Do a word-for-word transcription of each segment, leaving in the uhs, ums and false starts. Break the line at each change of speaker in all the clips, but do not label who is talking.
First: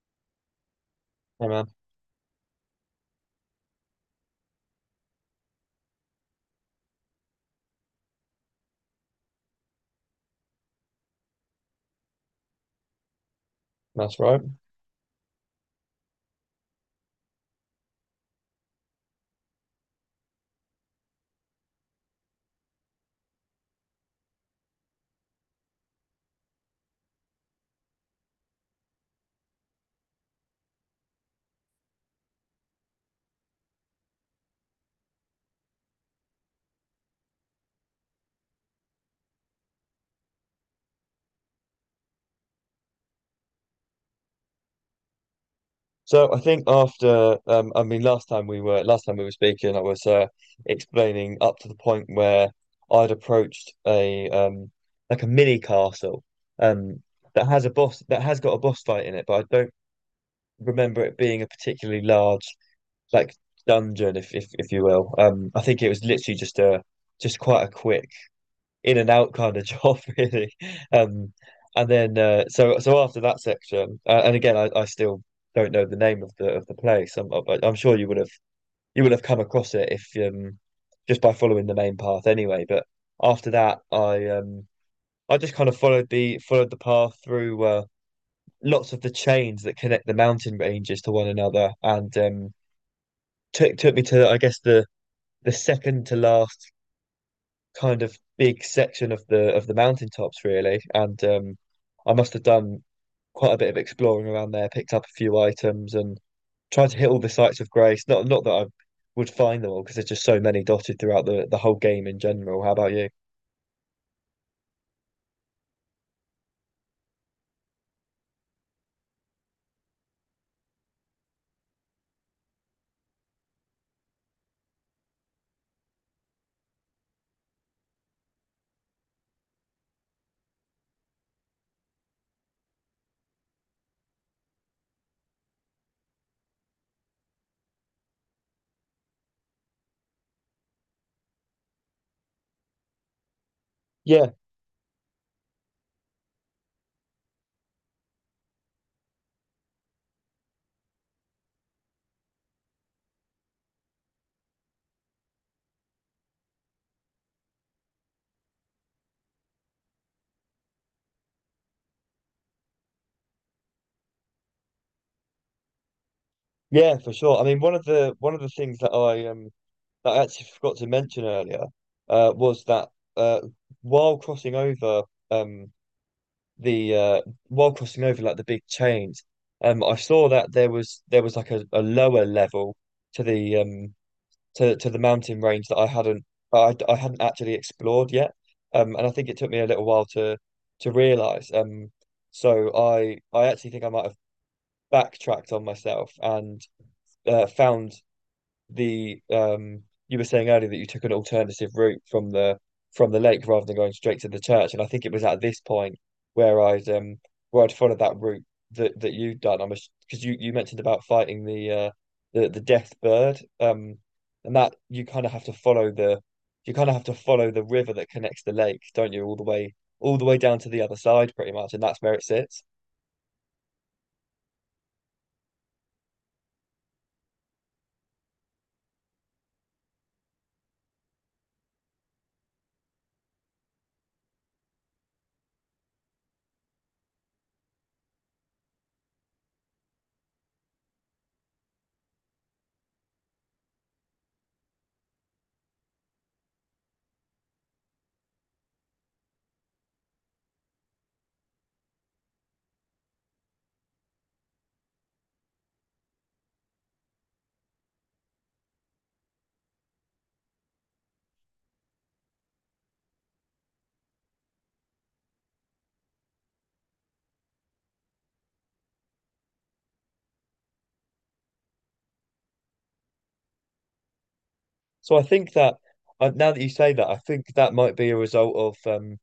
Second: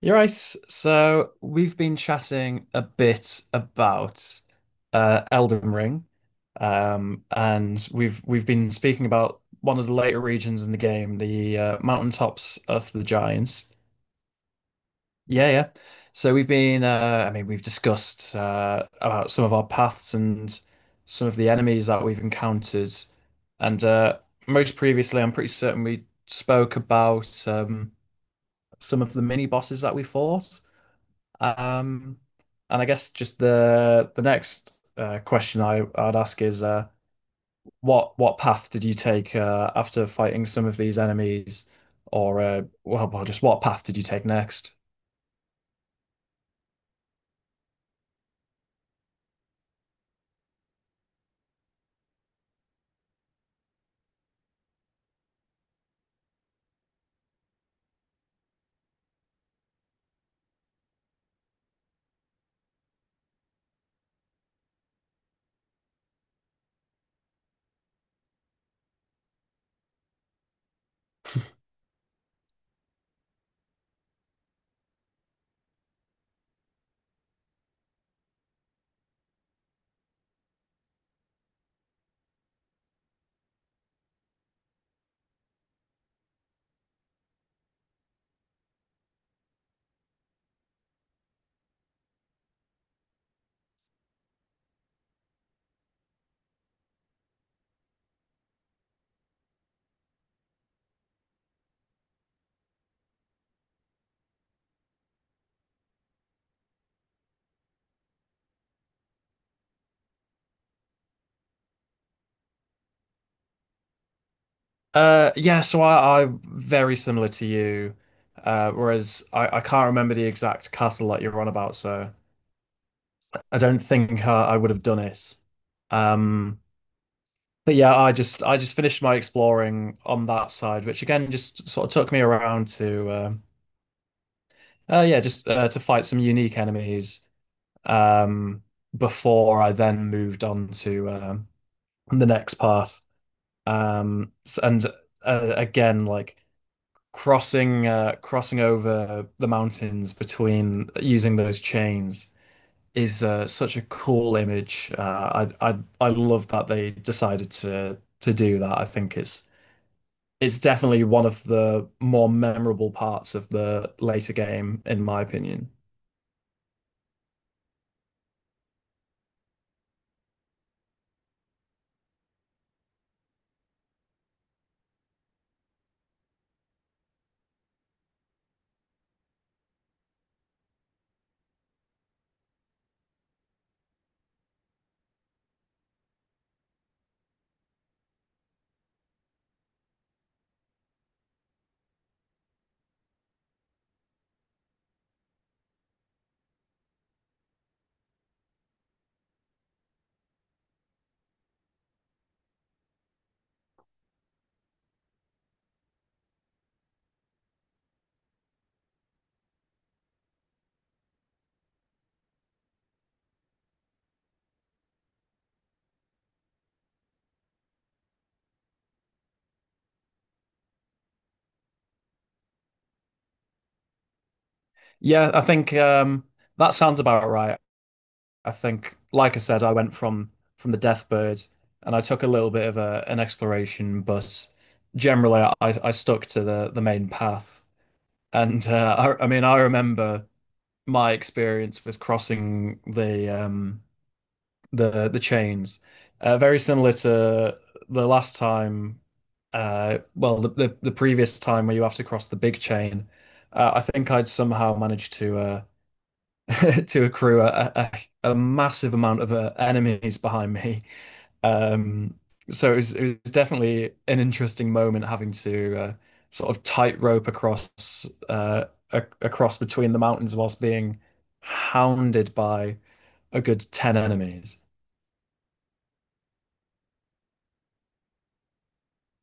You're right. So
Yeah, man,
we've been chatting a bit about uh, Elden Ring, um, and we've we've been speaking about one of the later regions in the game, the uh, mountaintops of the Giants.
that's right.
Yeah, yeah. So we've been, uh, I mean, we've discussed uh, about some of our paths and some of the enemies that we've encountered, and uh, most previously, I'm pretty certain we spoke about um, some of the mini bosses that we fought. Um, and I guess just the the next uh, question I, I'd ask is uh, what what path did you take uh, after fighting some of these enemies, or uh, well, well, just what path did you take next?
So I think after um, I mean, last time we were last time we were speaking, I was uh, explaining up to the point where I'd approached a um like a mini castle um that has a boss that has got a boss fight in it, but I don't remember it being a particularly large like dungeon, if if if you will. Um, I think it was literally just a just quite a quick in and out kind of job, really. Um, and then uh, so so after that section, uh, and again, I, I still don't know the name of the of the place. I'm I- I'm sure you would have you would have come across it if um just by following the main path anyway. But after that, I um I just kind of followed the followed the path through uh, lots of the chains that connect the mountain ranges to one another, and um took took me to I guess the the second to last kind of big section of the of the mountaintops, really. And um I must have done quite a bit of exploring around there, picked up a few items, and tried to hit all the sites of grace. Not not that I would find them all, because there's just so many dotted throughout the the whole game in general. How about you?
Uh, yeah, so I, I very similar to you, uh, whereas I, I can't remember the exact castle that you're on about, so I don't think I, I would have done it. Um, but yeah, I just I just finished my exploring on that side, which again just sort of took me around to. Uh, Uh, yeah, just uh, to fight some unique enemies um, before I then moved on to um, the next part.
Yeah,
Um, s- and uh, Again, like crossing uh, crossing over the mountains between using those chains is uh, such a cool image. Uh, I I I love that they decided to to do that. I think it's it's definitely one of the more memorable parts of the later game, in my opinion.
yeah, for sure. I mean, one of the one of the things that I um that I actually forgot to mention earlier uh was that uh while crossing over um the uh while crossing over like the big chains, um I saw that there was there was like a, a lower level to the um to to the mountain range that I hadn't I, I hadn't actually explored yet. Um, and I think it took me a little while to to realize. Um, so I I actually think I might have backtracked on myself and uh, found the um you were saying earlier that you took an alternative route from the from the lake rather than going straight to the church. And I think it was at this point where I'd um where I'd followed that route that that you'd done. I'm because you you mentioned about fighting the uh the the death bird um, and that you kind of have to follow the you kind of have to follow the river that connects the lake, don't you, all the way all the way down to the other side pretty much, and that's where it sits.
Yeah, I think um, that sounds about right. I think, like I said, I went from from the Deathbird, and I took a little bit of a an exploration, but generally, I I stuck to the the main path. And uh, I, I mean, I remember my experience with crossing the um the the chains, uh, very similar to the last time, uh, well, the, the the previous time where you have to cross the big chain. Uh, I think I'd somehow managed to. Uh, to accrue a, a, a massive amount of uh, enemies behind me. Um, so it was, it was definitely an interesting moment having to uh, sort of tightrope across uh, a, across between the mountains whilst being hounded by a good ten enemies.
So I think that uh, now that you say that, I think that might be a result of um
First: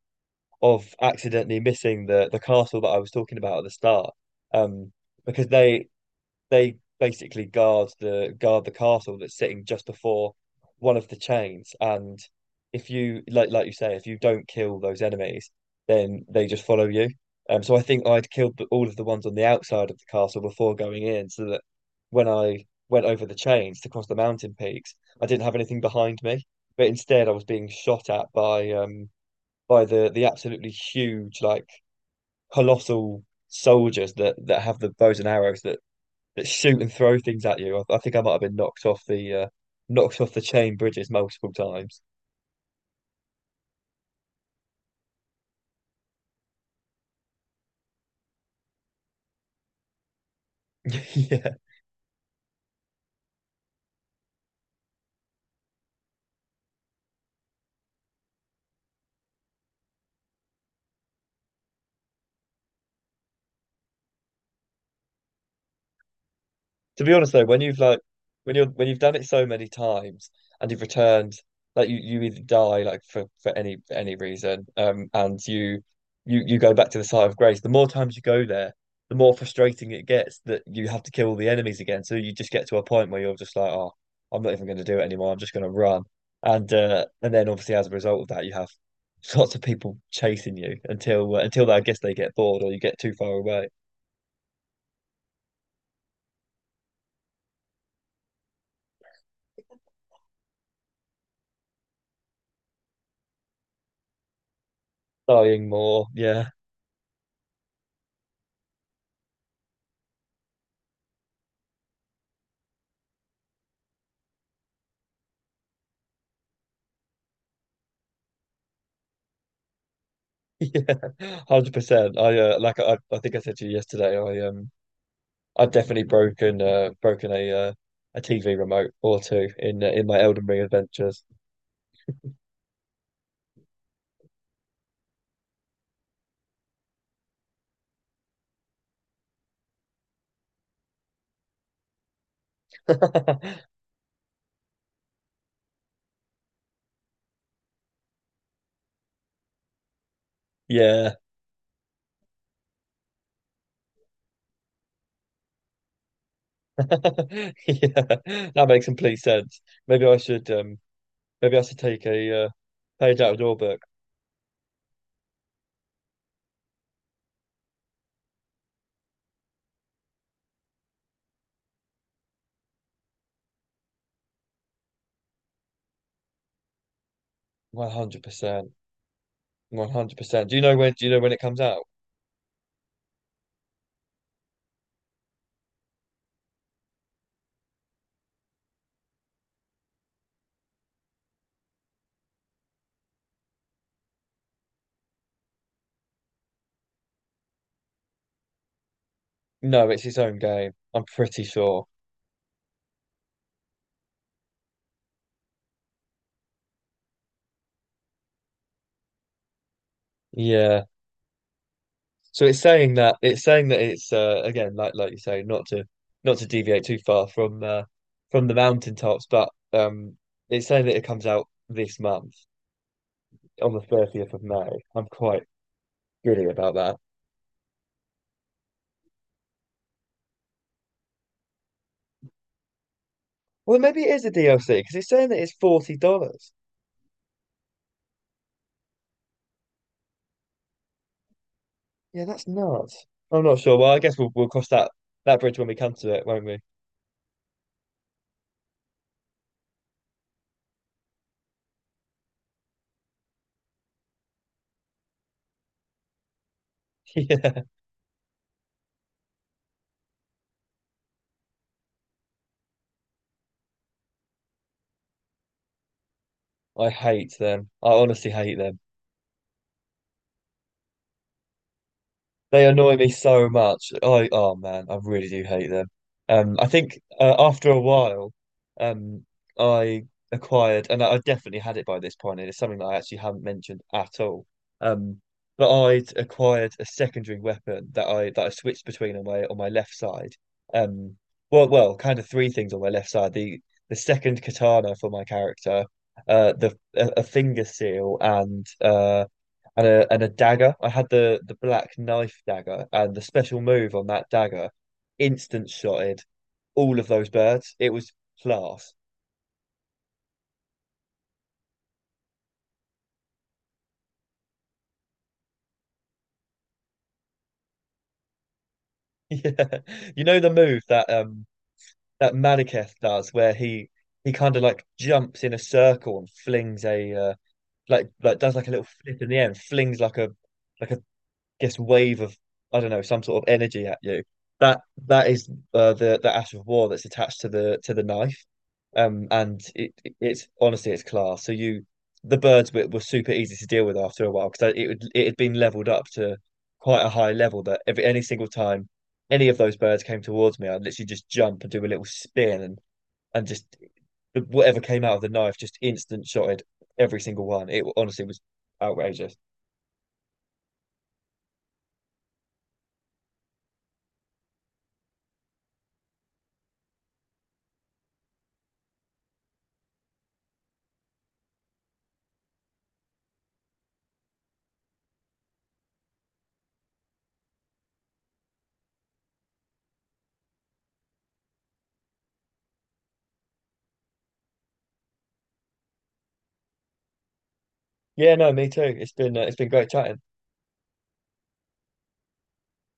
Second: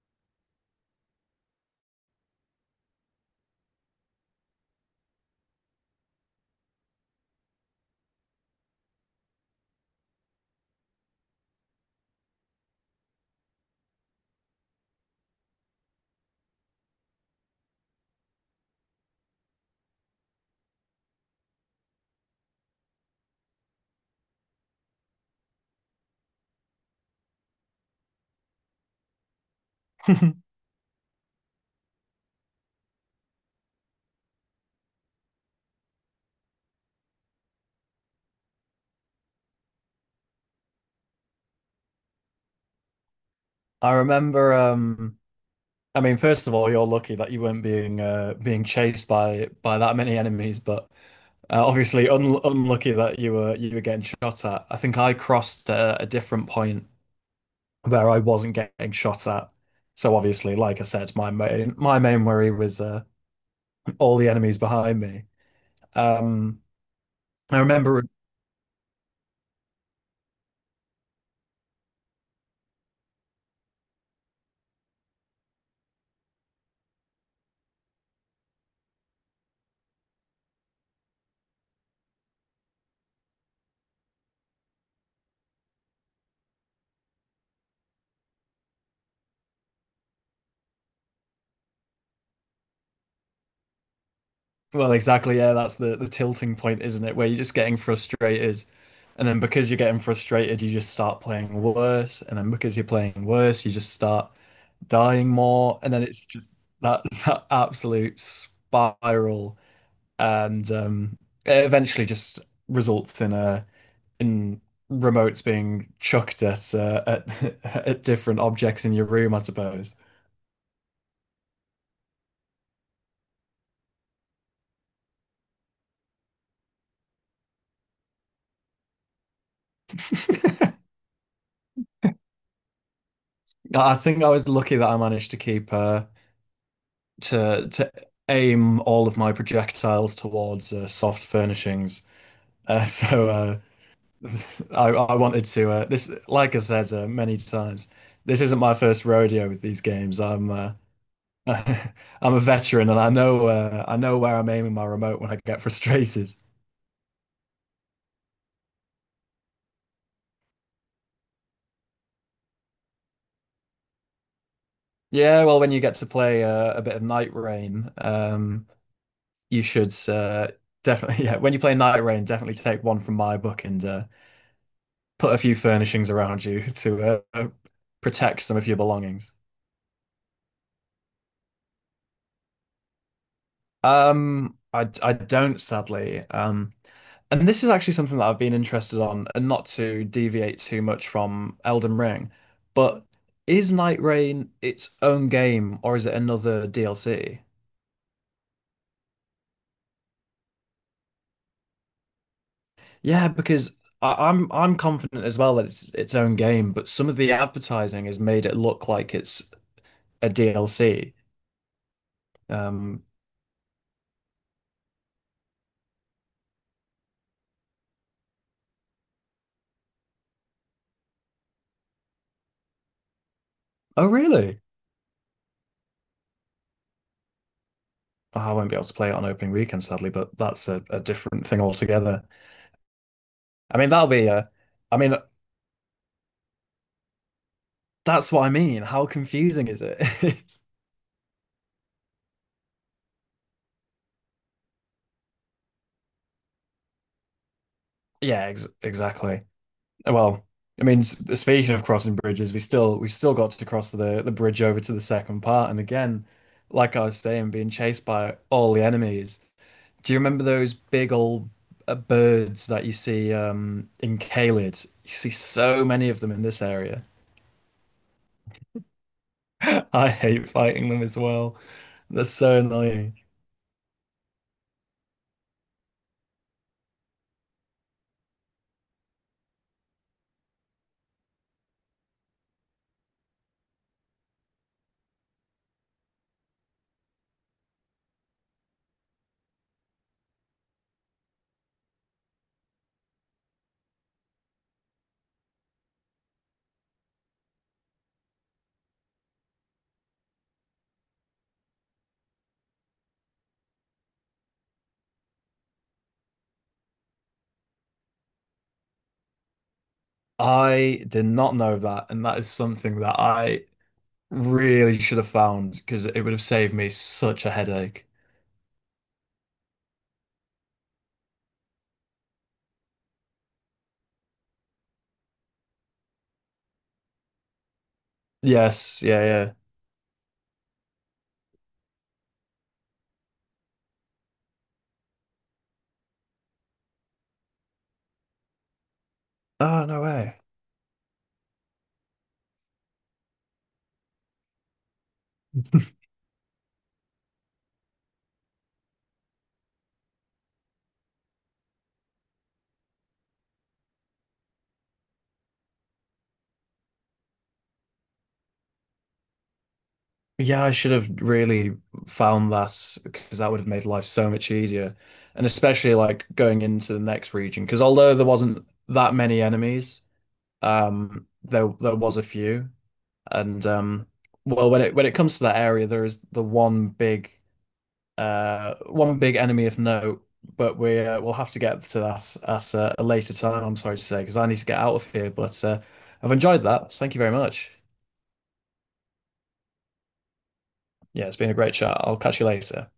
of accidentally missing the the castle that I was talking about at the start. Um, because they they basically guard the guard the castle that's sitting just before one of the chains, and if you like like you say, if you don't kill those enemies, then they just follow you. Um, so I think I'd killed the- all of the ones on the outside of the castle before going in, so that when I went over the chains to cross the mountain peaks, I didn't have anything behind me, but instead I was being shot at by um by the the
I
absolutely huge, like colossal soldiers that that have the bows and arrows that that shoot and throw things at you. I, I think I might have been knocked off the uh, knocked off the chain bridges multiple times.
remember um, I mean, first of all, you're lucky that you weren't being uh, being chased by by that many enemies, but
Yeah.
uh, obviously un unlucky that you were you were getting shot at. I think I crossed a, a different point where I wasn't getting shot at. So obviously, like I said, my main my main worry was uh, all the enemies behind me. Um,
To be honest though,
I
when you've like
remember
when you're when you've done it so many times and you've returned, like you, you either die like for, for any any reason, um, and you you you go back to the site of grace. The more times you go there, the more frustrating it gets that you have to kill the enemies again. So you just get to a point where you're just like, oh, I'm not even going to do it anymore. I'm just going to run, and uh, and then obviously as a result of that, you have lots of people chasing you until uh, until I guess they get bored or you get too far away,
well exactly, yeah, that's the the tilting point, isn't it? Where you're just getting frustrated. And then because you're getting frustrated, you just start playing worse. And then because you're playing worse, you just start dying
dying
more, and then
more.
it's
Yeah.
just that that absolute spiral, and um, it eventually just results in a in remotes being chucked at uh, at at different objects in your room, I suppose.
Yeah, one hundred percent. I uh, like I, I think I said to you yesterday, I um I've definitely broken uh broken a uh, a T V remote or two in uh, in my Elden Ring adventures.
I think I was lucky that I managed to keep uh, to to aim all of my projectiles towards uh, soft furnishings. Uh, so uh, I, I wanted to uh, this like I said uh, many times this isn't my first rodeo with these games I'm uh,
Yeah.
I'm a veteran and I know uh, I know where I'm aiming my remote when I get frustrated
Yeah. That makes complete sense. Maybe I should um maybe I should take a uh, page out of your book.
yeah well when you get to play uh, a bit of Night Rain um you should uh, definitely yeah when you play Night Rain definitely take one from my book and uh, put a few furnishings around you to uh, protect some of
one hundred percent.
your belongings
one hundred percent. Do you know when do you know when it comes out?
Um, I I don't sadly. Um, and this is actually something that I've been interested on, and not to deviate too much from Elden Ring, but is Night Rain its own game or is it another D L C?
No, it's its own game, I'm pretty sure.
Yeah, because I, I'm I'm confident as well that it's its own game, but some of the advertising has made it look like it's a
Yeah.
D L C.
So it's saying
Um,
that it's saying that it's uh, again, like like you say, not to not to deviate too far from uh, from the mountaintops, but um, it's saying that it comes out this month on the
oh
30th of
really?
May. I'm quite giddy about that.
Oh, I won't be able to play it on opening weekend, sadly, but that's a, a different thing altogether.
Well,
I mean,
maybe
that'll
it is
be
a
a
D L C because
I
it's
mean,
saying that it's forty dollars.
that's what I mean. How confusing is it? It's-
Yeah, that's nuts. I'm not sure. Well, I guess we'll we'll cross that that bridge when we come to it, won't we?
yeah, ex exactly. Well, I mean, s- speaking of crossing bridges, we still we've still got to cross the the bridge over to the second part, and again, like I was saying,
Yeah,
being chased by all the enemies. Do you remember those big old uh, birds that you see um, in Caelid? You see so many of them in this
I
area.
hate them. I honestly hate them.
I hate fighting them as well. They're so
They annoy me
annoying.
so much. I oh man, I really do hate them. Um, I think uh, after a while, um, I acquired, and I I definitely had it by this point, and it's something that I actually haven't mentioned at all. Um, but I'd acquired a secondary weapon that I that I switched between on my on my left side. Um, well, well, kind of three things on my left side: the the second katana for my character, uh, the a, a finger seal, and uh and a and a dagger. I had the the black knife dagger, and the special move on that dagger instant shotted all of those birds. It was class.
I did not know that, and that is something that I really should have found because it would have saved me such a headache.
Yeah. You know the move that um that Madaketh does where he he kind of like jumps in a circle and flings a uh, like like does like a little
Yes,
flip
yeah,
in the
yeah.
end, flings like a like a guess wave of, I don't know, some sort of energy at you. That that is uh, the the ash of war that's attached to the to the knife, um, and
Oh,
it
no
it-
way.
it's honestly, it's class. So you the birds were, were super easy to deal with after a while, because it would, it had been leveled up to quite a high level that every any single time any of those birds came towards me, I'd literally just jump and do a little spin and and just whatever came out of the knife just instant shotted every single one. It honestly was outrageous.
Yeah, I should have really found that because that would have made life so much easier. And especially like going into the next region because although there wasn't that many enemies, um there there was a few. And um well when it when it comes to that area there is the one big Uh, one big enemy of note, but we uh, we'll have to get to that at uh, a later time. I'm sorry to say, because I need to get out of here. But uh, I've enjoyed that. Thank you very much.
Yeah, no, me too. It's been uh, it's been great chatting.
Yeah, it's been a great chat. I'll catch you later.